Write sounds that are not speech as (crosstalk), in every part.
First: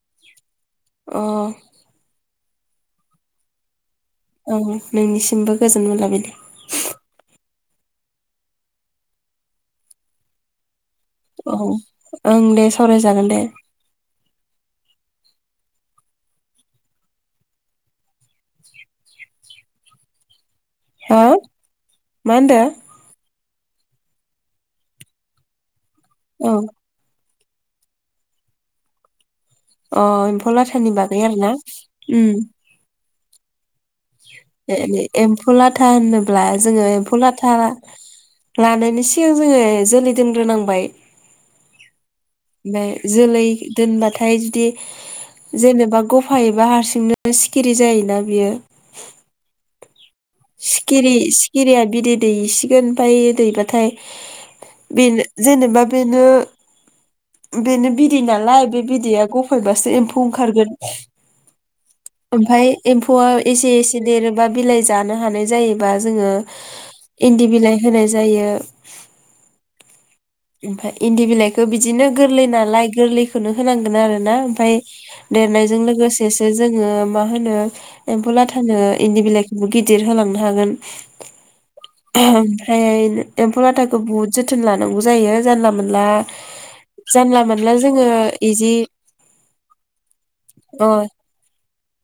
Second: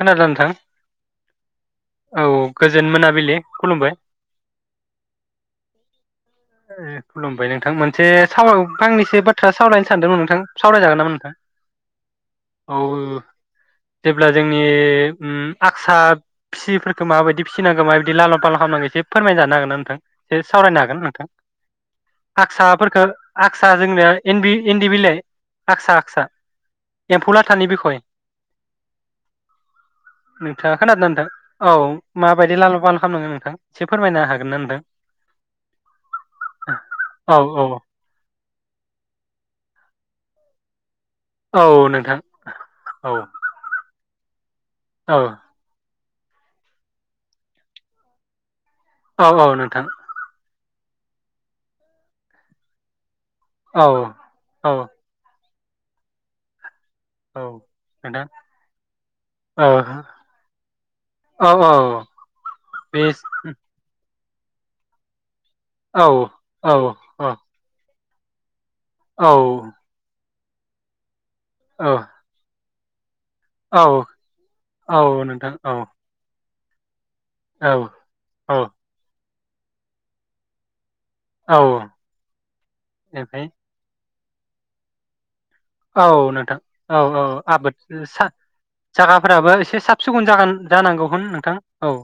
खोनादों नोथां? अ औ। गोजोन मोनाबिलि खुलुमबाय। औ नोंनिसिमबो गोजोन मोनाबिलि। ओ खुलुमबाय नोंथां मोनसे साव फांनैसो बाथ्रा सावरायायनो सानदोंमोन नोंथां सावरायजागोन नामा? नोंथां औ ओं दे सावरायजागोन दे। अब्ला जोंनि उम आसा फिसिफोरखौ माबायदि फिसिनांगौ माबायदि लाल फाल खालामनांगौ एसे फोरमायना जानो हागोन ना नोंथां? सावरायनो हागोन हो नोंथां मा होनदो हागसाफोरखो आक्सा जोंनाया इन्दि इन्दि बिलाइ आक्सा आक्सा औ एम्फौ लाथा। आक्सानि बिखय अ एम्फौ नोंथाङा लाथानि खोनादोंना बागै नोंथा? आरोना औ माबायदि लालु फाल खालामनांगोन नोंथां? एसे फोरमायनो हागोन ना नोंथां ए-एम्फौ लाथा होनोब्ला जोङो एम्फौ औ लाथा औ लानायनि सिगां जोङो जोलै दोनग्रोनांबाय। औ नोंथां औ। थाय जुदि औ जेनेबा गफ होफायोबा हारसिंनो सिखिरि जायोना बियो। औ औ नोंथां। सिखिरि सिखिरिया बिदै दैसिगोन ओमफाय औ दैबाथाय औ बेनो। जेनेबा बेनो औ बेनो बिदै नोंथां नालाय बे बिदैया औ गफायबासो एम्फौ ओंखारगोन औ औ ओमफाय बे एम्फौआ एसे एसे देरो। बा बिलाइ जा नो हानाय जायोबा औ जोङो औ औ इन्दि बिलाइ होनाय जायो। औ ओमफाय इन्दि बिलाइखौ बिदिनो गोरलै नालाय गोरलै खौनो औ होनांगोन आरोना ओमफ्राय औ नोंथां औ देरनायजों लोगोसे जोङो मा होनो औ औ एम्फौलाटानो इन्दि बिलाइ गिदिर होलांनो हागोन औ ओमफ्राय ओमफ्राय एम्फौ लाथाखौ बहुत जोथोन लानांगौ जायो औ नोंथां औ औ जानला मोनला आबाद जोङो इदि जागाफोराबो एसे साब सिखुन जागोन अ जानांगौ नोंथां औ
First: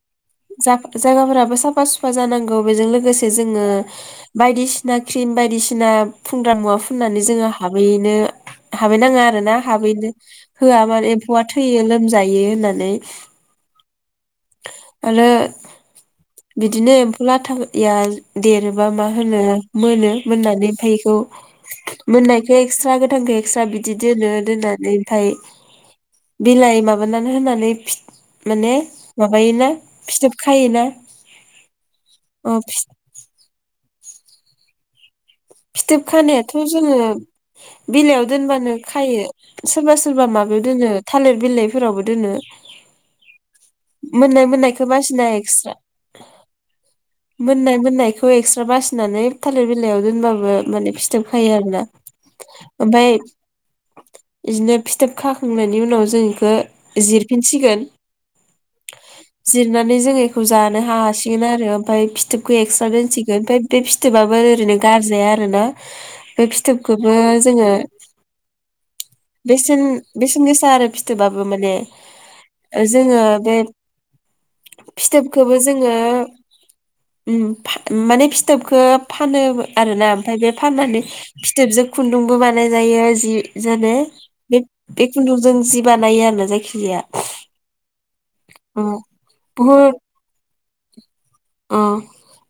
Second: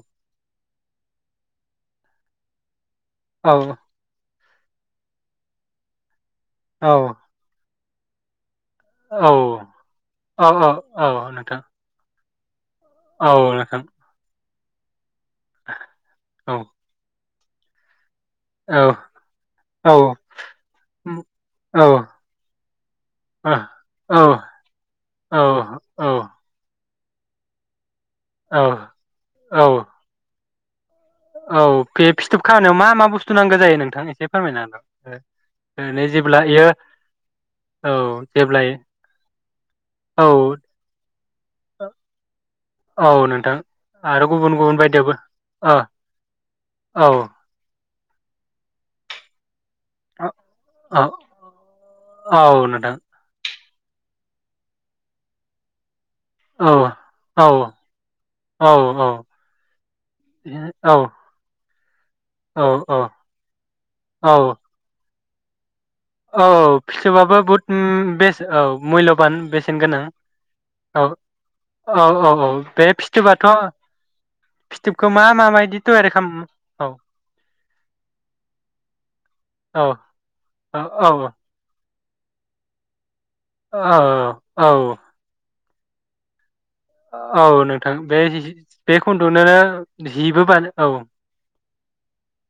औ बेजों लो गोसे औ जोङो बायदि सि ना क्रिम बायदिसिना फुंग्रा मुवा औ फुननानै जोङो हाबहैनो हाबैनाङा औ आरो ना हाबैनो औ होआ मा औ एम्फौआ नोंथां थैयो लोमजायो यो होनना औ नोंथां आरो औ बिदिनो लाटाया औ देरोबा मा होनो औ मोनो मोननानै जे इखौ औ मोननायखो एकस्रा गोथांखो एकस्रा बिदि दोनो दोननानै ओमफाय औ बिलाय लाय माबानानै होनानै फि औ माने औ माबायोना फिथोब खायोना। औ बे फिथोब अ खाहोनायाव फि- मा मा बुस्थु नांगौ जायो नोंथां एसे फोरमायनो हागोन फिथोब ओरैनो जेब्ला खानायाथ' इयो जोङो औ बिलाइयाव जेब्ला दोनबानो खायो सोरबा सोरबा औ माबायाव दोनो थालिर बिलाइफोरावबो दोनो औ नोंथां आरो मोननाय गुबुन गुबुन मोननायखौ बायदियावबो बासिना एक्सट्रा ओ औ मोननाय मोननाय बेखौ एक्सट्रा बासिनानै थालिर बिलायाव दोनबाबो ओ माने औ फिथोब खायो आरोना औ नोंथां ओमफ्राय बिदिनो फिथोब खाखांनायनि उनाव जों इखो औ औ जिरफिनसिगोन औ औ जिरनानै जों बेखौ जानो हासिगोन आरो जों फाय फि फिथोबखौ औ एक्स्रा औ दोनसिगोन ओमफ्राय बे फिथोबाबो औ ओरैनो गार जाया रा ना बे औ फिथोबखौबो फिथोबाबो बहुद जोङो बेस औ मुल्यबान बेसेन गोनां बेसेन गोसा आरो औ फिथोबाबो माने औ औ औ बे जोङो फिथोबाथ' बे फिथोबखौ मा फिथोबखौबो माबायदि जोङो तयारि खालाम औ उम माने फिथोबखो फानोबो औ आरोना औ फाननानै औ फिथोबजों खुन्दुंबो बानाय जायो जि जि औ (unintelligible) बे औ बे खुन्दुंजों जि बानायो आरो जायखि औ नोंथां बे जि बे खुन्दुंनोनो बुहुद जिबो बानो औ अ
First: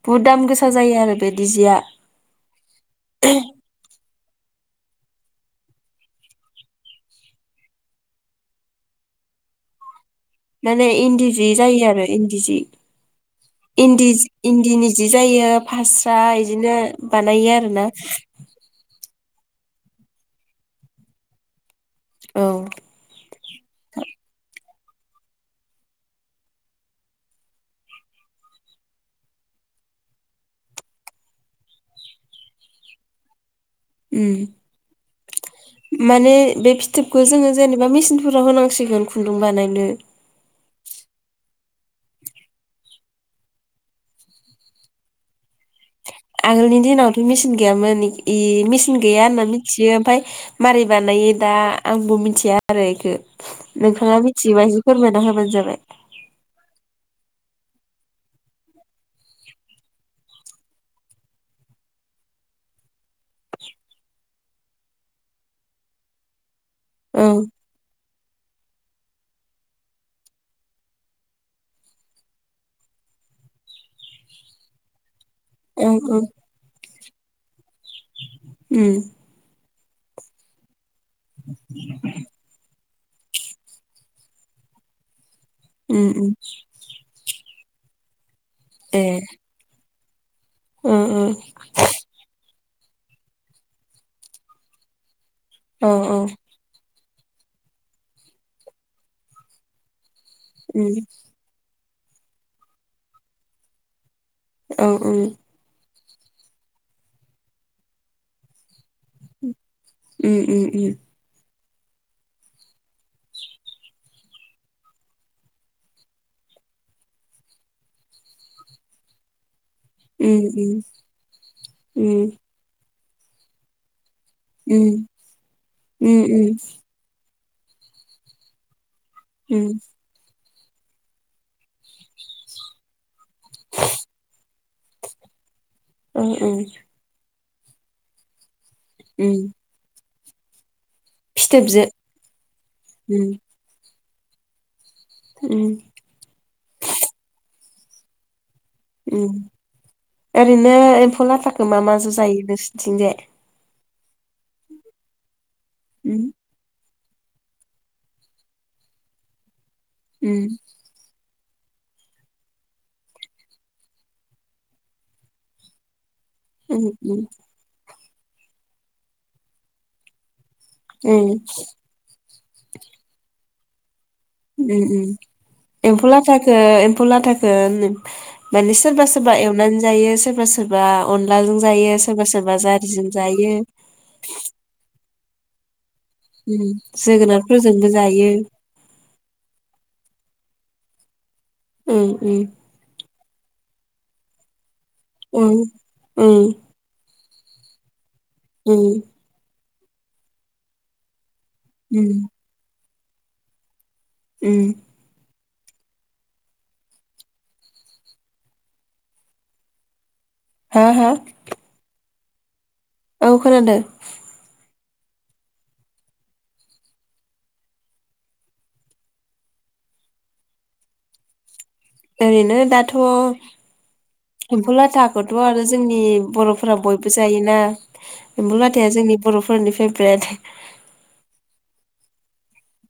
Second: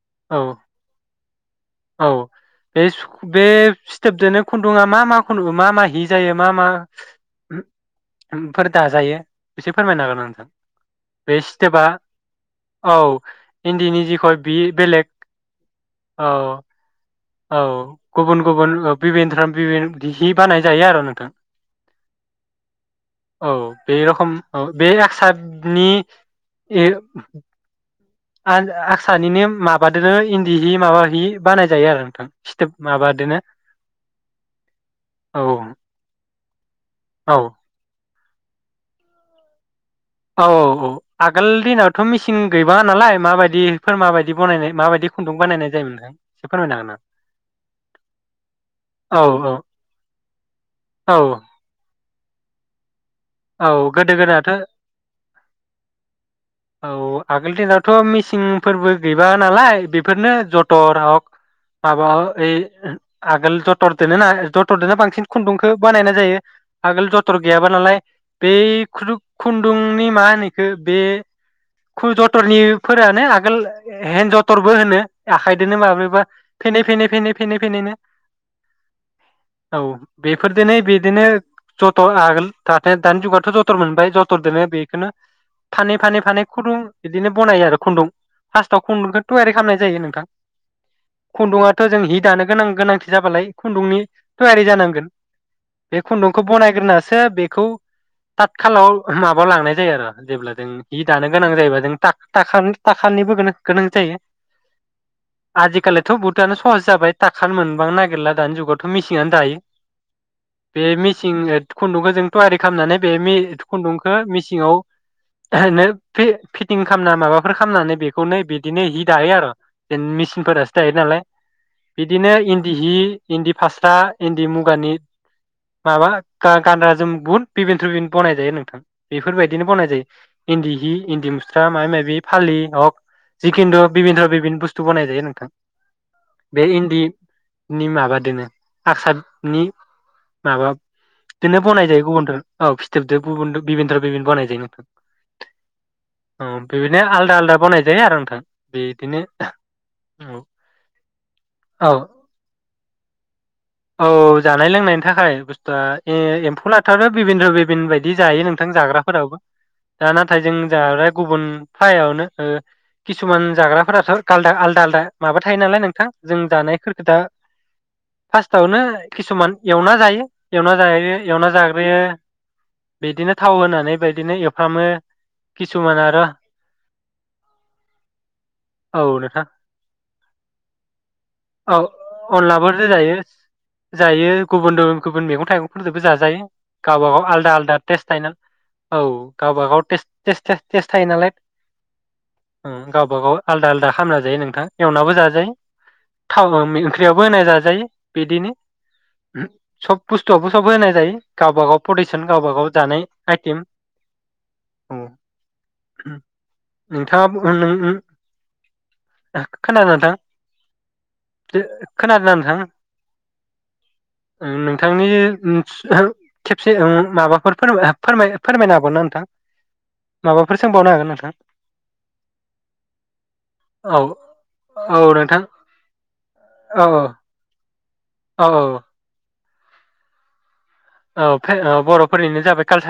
बुहुद औ। दाम गोसा जायो आरो बेदि जिया औ बे बे फिथोबजोनो खुन्दुंआ मा मा खुंन्दुं मा मा हि जायो मा माफोर दाजायो एसे फोरमायनो हागोन नोंथां माने इन्दि बे जि सिथोबा जायो आरो इन्दि जि औ इन्दिनि इन्दिजि जिखय बि इन्दिनि बेलेग जि जायो फास्रा औ इदिनो बानायो औ आरोना गुबुन गुबुन (unintelligible) हि बानाय जायो आरो नोंथां औ (inaudible) औ बे रखम औ बे (unintelligible) आ-आसानिनो माबादो इन्दि हि माबा हि बानायजायो आरो नोंथां फिथोब माबादोनो औ ओम माने बे फिथोबखौ औ जोङो जेनेबा मेचिन फोराव होनांसिगोन खुन्दुं बानायनो औ औ औ आगोल दिनावथ मिसिं गैबाङा नालाय माबायदिफोर माबायदि बानायनाय माबायदि खुन्दुं बानायनाय जायोमोन नोंथां? एसे फोरमायनो हागोन आगोलनि नामा? दिनावथ मेचिन गैयामोन मेचिन गैया होनना औ मिथियो ओमफ्राय मारै औ बानायो दा आंबो मिथिया थिया आरो एखौ औ गोदो नोंथाङा गोदायाथ' मिथियोबा एसे फोरमायना होबानो जाबाय औ आगोल दिनावथ मिसिंफोरबो गैबा नालाय बेफोरनो जथर हक माबा ओइ आगोल जथरदोनो ना जथरदोनो बांसिन खुन्दुंखौ बानायनाय जायो आगोल औ जथ्र गैयाबा नालाय बे खुन्दुं खुन्दुंनि मा होनोखौ बे खु जथरनि फोरानो आगोल हेन जथरबो होनो आखाइजोंनो औ माब्रैबा औ फेनै फेनै फेनै फेनै फैनैनो उम औ बेफोरजोंनो बे बिदिनो जथ आगोल था दानि जुगावथ जथर मोन बाय जथुरदोंनो बेखोनो फानै उम फानै उम फानै खुन्दुं बिदिनो बनायो आरो खुन्दुं फास्टआव ए खुन्दुंखौ थयारि खालामनाय जायो नों ओ ओ (inaudible) खुन्दुआथ जों हि दानो गोनां गोनांथि जाबालाय खुन्दुंनि थयारि जानांगोन औ बे औ खुन्दुंखौ बनायग्रोनासो सो बेखौ थाथ खाालाव माबा लांनाय जायो आरो जेब्ला जों उम जि दानो गोनां जायोब्ला जों थाख थाखानिबो गोनां जायो औ औ दाथ बहुथआनो सहस जाबाय थाखानो मोनबांनो नागिरला दानि जुगाव दाथ मेसिंआनो दायो उम उम बे उम मेसिं खुन्दुंखौ जों थयारि खालामनानै बे खुन्दुंखौ मिसिङाव फिटिं खालामना माबाफोर खालामनानै बेखौनो बिदिनो हि दायो आरो जेन मेसिनफोरासो उम दायो नालाय उम बिदिनो इन्दि हि इन्दि फास्रा इन्दि उम मुगानि माबा उम उम गानग्रा जोम बुहुद (unintelligible) बनायजायो नोंथां बेफोरबायदिनो उम बनाय जायो इन्दि हि इन्दि मुस्रा माइ माइबि फालि हक जिखिन्थु बिभिनथ' बिबिन बुस्थु बानायनाय जायो नोंथां औ औ बे इन्दि नि माबादोनो उम (unintelligible) माबा बिदिनो फिथोबजो बनाइ जायो गुबुनदों फिथोबदो उम गुबुनदो बिबाय (unintelligible) बनाय जायो नोंथां उम अ बिदिनो आलदा आलदा बानाय जायोआरो नोंथां बिदिनो ओं औ ओरैनो एम्फौ लाथााखौ मा औ माजों जायो नोंसोरथिंजाय औ जानाय लोंनायनि थाखाय बुस्थुआ ए उम एम्फौ था बिबिनद्र बिबिन बायदि जायो नोंथां जाग्राफोरावबो दा नाथाय उम जों जाबाय गुबुन फ्रायावनो ओ किसुमान जाग्राफोराथ' आलदा आलदा आलदा माबा थायो नालाय नोंथां जों उम जानायफोरखो दा उम फार्स्टआवनो किसुमान एवना जायो। एवना जायो उम एवना जाग्रोयो बिदिनो थाव होनानै बाय उम उम एम्फौ लाथाखौ एम्फौ लाथाखौ नो माने सोरबा औ सोरबा नोंथां एवनानै जायो सोरबा सोरबा अनलाजों औ जायो सोरबा सोरबा जारिजों जायो जायो गुबुनद गुबुन गुबुन मेगं (unintelligible) जाजायो उम गावबा गाव आलदा आलदा जोगोनारफोरजोंबो टेस्ट जायो थायोना औ गावबागाव टेस्ट टेस्ट थायो नालाय उम उम ओ गावबा गाव आलदा आलदा खामना जायो नोंथां एवनाबो जाजायो उम उम थावबा ओंख्रियाव (unintelligible) जाजायो बिदिनो उम सब बुस्तुवाबो सब होनाय जायो। गावबाागाव उम पडिसन गावबा गाव जानाय आयथिम उम ओम नोंथाङा बुं ओम ओम ओ खोनादों नोंथां? हा हा खोनादोंना नोंथां? औ खोनादों। थांनि ओम खेबसे ओम माबाफोर फोर-फोर-फोरमायनो हागौ ना नोंथां माबाफोर सोंबावनो हागोन नोंथां? ओरैनो दाथ' औ एम्फौ औ लाथाखौथ' नोंथां आरो जोंनि बर'फोरा औ बयबो जायोना औ एम्फौ लाथाया जोंनि बर' फोरनि फेभ्रेट। औ भबे बर'फोरनिनो जाबाय काल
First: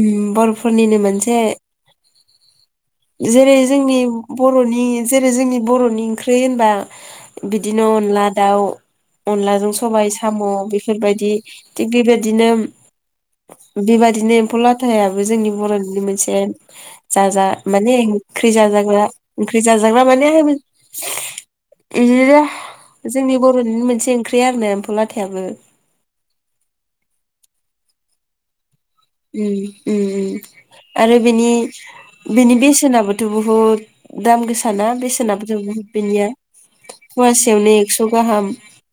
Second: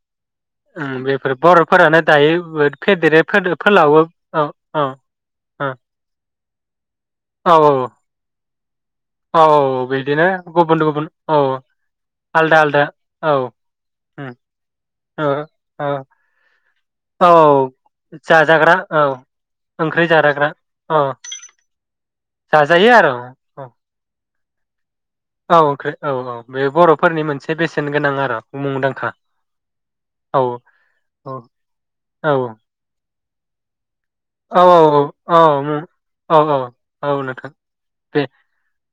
ओम बर'फोरनिनो मोनसे बर'फोरानो दायो फेदेरो फोद- जेरै जोंनि फोलावो औ औ बर'नि जेरै जोंनि बर'नि ओंख्रि होनबा औ बिदिनो अनला दाउ औ अनलाजों सबाय बिदिनो साम' गुबुन गुबुन बेफोरबायदि औ थिग आलदा आलदा औ बेबायदिनो-बेबायदिनो, एम्फौ औ लाथायाबो जोंनि बर'नि मोनसे जाजा औ माने ओंख्रि जाजाग्रा ओंख्रि जाजाग्रा माने इदिनो जाजायो आरो जोंनि औ बर'नि मोनसे ओंख्रि आरो एम्फौ ला औ ओंख्रि औ औ बे बर'फोरनि मोनसे बेसेन गोनां आरो मुंदां ओम-ओम-ओम आरो बेनि-बेनि बेसेनाबो थ' बुहुद दाम गोसाना बेसेनाबोथ' बुहुद बेनिया औ-औ-औ-औ-औ-औ-औ नोंथां, फवासेयावनो एक्स' बे गाहाम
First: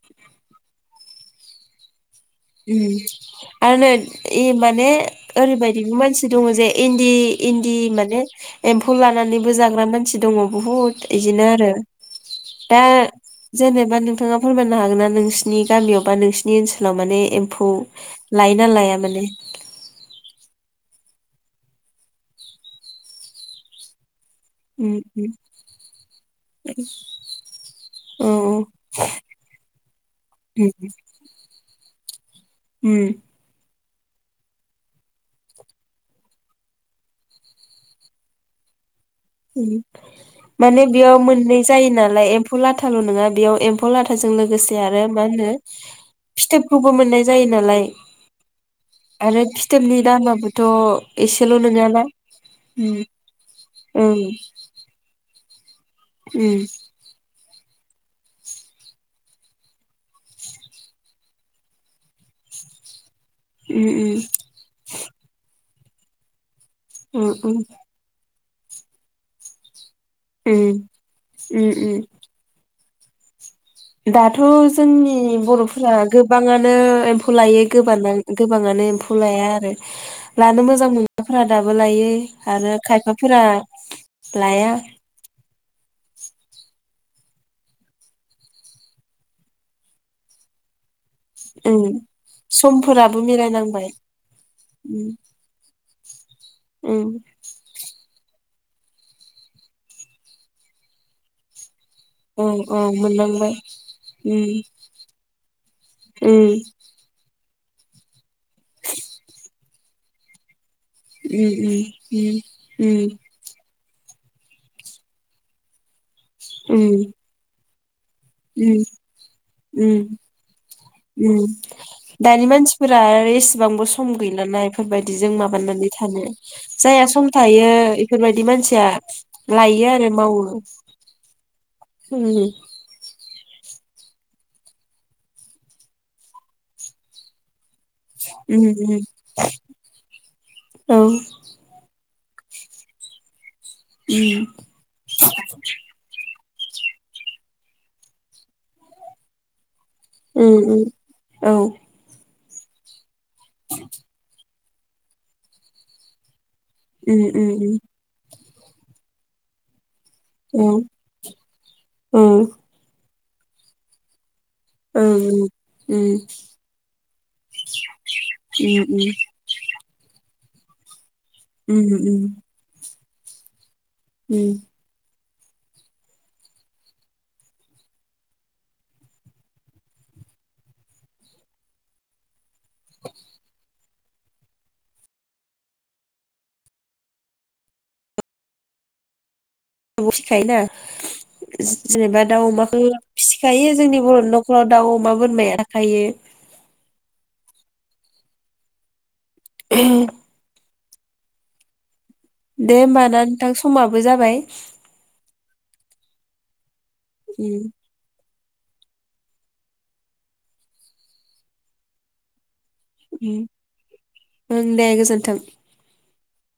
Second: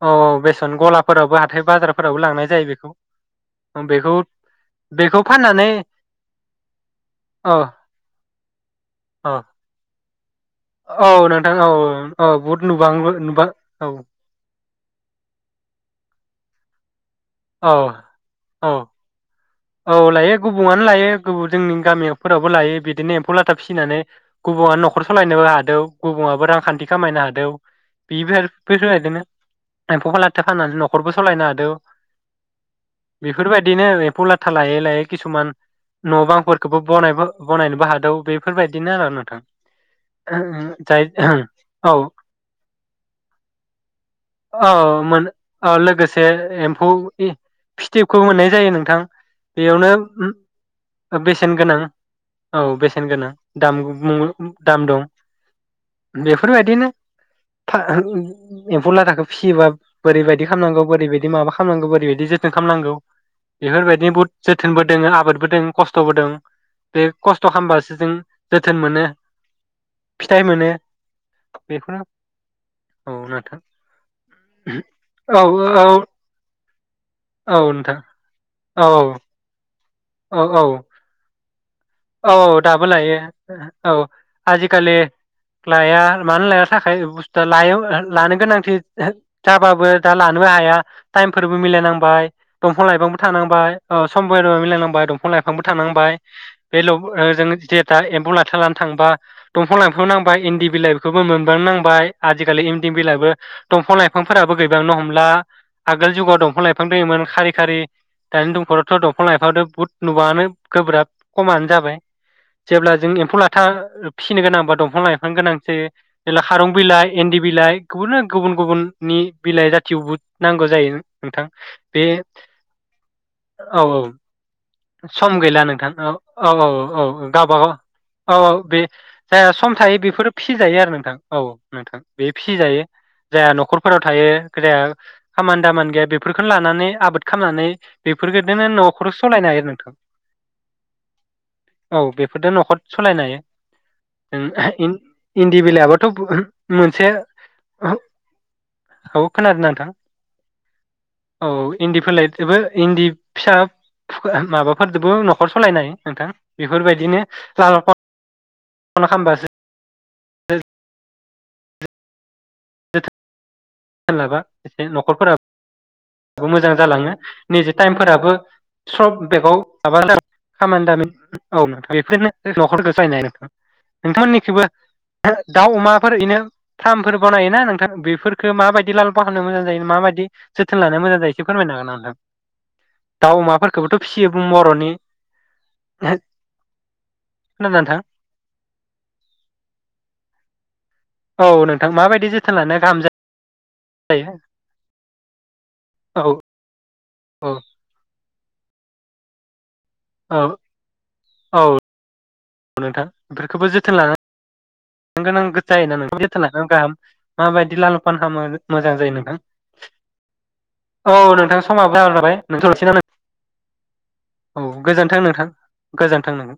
औ-औ बेसेन गलाफोराबो हाथ थाय बाजार ओम आरो नै बेखौ इ माने बेखौ फाननानै ओरैबायदिबो मानसि दङ जे औ इन्दि-इन्दि माने एम्फौ औ लानानैबो जाग्रा मान सि दङ । बुहुद औ बिदिनो नोंथां औ आरो औ बहुद दा नुबां नुबां औ जेनेबा नोंथाङा फोरमायनो हागोन ना नोंसिनि गामियाव बा नोंसिनि ओनसो माने एम्फौ औ लायना औ लाया माने? औ लायो गुबुंआनो लायो गुबन जोंनि गामिफोरावबो लायो बिदिनो एम्फौ लाथा फिनानै गुबुनानो उम न'खर उम सालायनोबो हादों। गुबुनाबो रांखान्थि खामायनो हादों औ बेफोर औ बेफोरबायदिनो एम्फौ खालाखो फाननानै न'खरबो सालायनो हादों। उम बेफोरबायदि बिदिनो एम्फौ ला था लायै लायै किसुमान न' बांफोरखौबो बनायबो बनायनोबो हादों बेफोरबायदिनो आरो नों उम, माने बेयाव मोननै जायो औ नालाय एम्फौ लाथाल' नङा बेयाव ए औ मोन औ लोगोसे फिथोबखौबो मोननाय एम्फौनि जायो नालाय फिथिकखौ मोननाय जायो नोंथां, आरो बेयावनो फिथोबनि दामाबोथ' ओ बेसेन एसेल' गोनां नङाना औ उम बेसेन गोनां दाम ओं ओम दाम दं। उम बेफोरबायदिनो (unintelligible) एम्फौ लाथा खौ फियोबा बोरैबायदि खालामनांगौ बोरैबायदि माबा खालामनांगौ बोरैबायदि जोथोन खालामनांगौ बेफोरबायदिनो बहुद जोथोनबो दोङ आबादबो दोङो खस्थ'बो दों। बे खस्थ' उम खालामबासो जों जोथोन मोनो। फिथाइ उम मोनो उम बेखौनो औ नोंथां (inaudible) दाथ' जोंनि औ औ बर'फोरा गोबाङानो एम्फौ औ लायो नोंथां गोबाङा औ गोबाङानो एम्फौ लाया आरो औ लानो औ मोजां मोनग्राफोरा दाबो लायो औ आरो दाबो लायो खायफाफोरा औ। लाया आजिखालि लाया मानो लानो थाखाय बुस्थुआ लायो लानो गोनांथि जाबाबो दा लानोबो हाया टाइमफोरबो उम मिलायनांबाय, दंफां लाइफांबो समफोराबो थानांबाय, मिलायनांबाय ओ समफोरबो मिलायनांबाय, उम दंफां लाइफांबो थानांबाय। बेल उम जों जिथा एम्फौ लाथा नानो थांबा दंफां लाइफां नांबाय, इन्दि बिलाइखौबो मोनबांनो नां बाय औ आजिखालि औ इन्दि बिलाबो मोनलांबाय दंफां लाइफांफोराबो गैबांनो हमला, आगोल जुगाव दंफां लाइफां दयोमोन खारि दानि दमखरावथ' दंफां लाइफां बुहुद नुबाङानो गोब्राब खमानो जाबाय। जेब्ला जों एम्फौ लाथा फिसिनो गोनां बा दंफां लाइफां गोनांथि जायो जेला खारं बिलाइ, इन्दि बिलाइ, गुबुननो गुबुन गुबुननि बिलाइ जाथियावबो नांगौ जायो नोंथां बे दानि मानसिफोरा आरो औ एसेबांबो औ सम गैलाना बेफोरबायदिजों सम गैला माबानानै नोंथां औ थानो औ औ जायहा सम औ। थायो गबागाव औ बेफोरबायदि औ बे मानसिया जायहा सम लायो थायो आरो बेफोरो मावो फिसि जायो आरो नोंथां औ औ नोंथां उम बे फिसि जायो‌ जाया न'खरफोराव थायो जाया खामानि दामानि गैया बेफोरखौनो लानानै आबाद खालामनानै बेफोरबायदिनो उम न'खर सालायनो हायो नोंथां औ औ बेफोरदों न'खर सालायनो हायो। उम, इन इन्दि बिलायाबथ' बु मोनसे औ खोनादों नोंथां उम उम औ जेबो इन्दि फिसा माबाफोरजोंबो नखर सालायनाय नोंथां उम बेफोरबायदिनो उम (inaudible) उम खालामबासो औ (unintelligible) (inaudible) सोलाबा ओं मोजां जालाङो नैजे टाइमफोराबो उम सप बेगाव माबा खामानि दामानि औथ उम उम बेफोरनो न'खरखो। (unintelligible) उम नोंथांमोननिखैबो दाउ अमाफोर इनो फार्मफोर बानायोना नोंथां बेफोरफोरखौ माबायदि लाल फाल खालामनो मोजां जायो माबायदि जोथ थोन लानाया मोजां जायो इसे फोरमायनो हागोन नामा नोंथां? दाउ अमाफोर गोबोथ' फिसियो बुं बर'नि खोनादोंना नोंथां फिसिखायोना? औ नोंथां माबायदि जोथोन लानाया गाहाम जायो? दायो जोंनि बर'नि न'खराव दाउ अमा बुं माया हायो। औ औ। औ औ दे होमबाना नोंथां समाबो जाबाय नांगो जायो ना‌ जोथोन लानाया गाहाम उम माबायदि लाल फान खामो। मोजां जायो नोंथां औ नोंथां समाबो जाबाय नालाय नोंथ (unintelligible) लासै नों उम औ ओं दे गोजोनथों गोजोन्थों नोंथां गोजोन। थांनांगोन।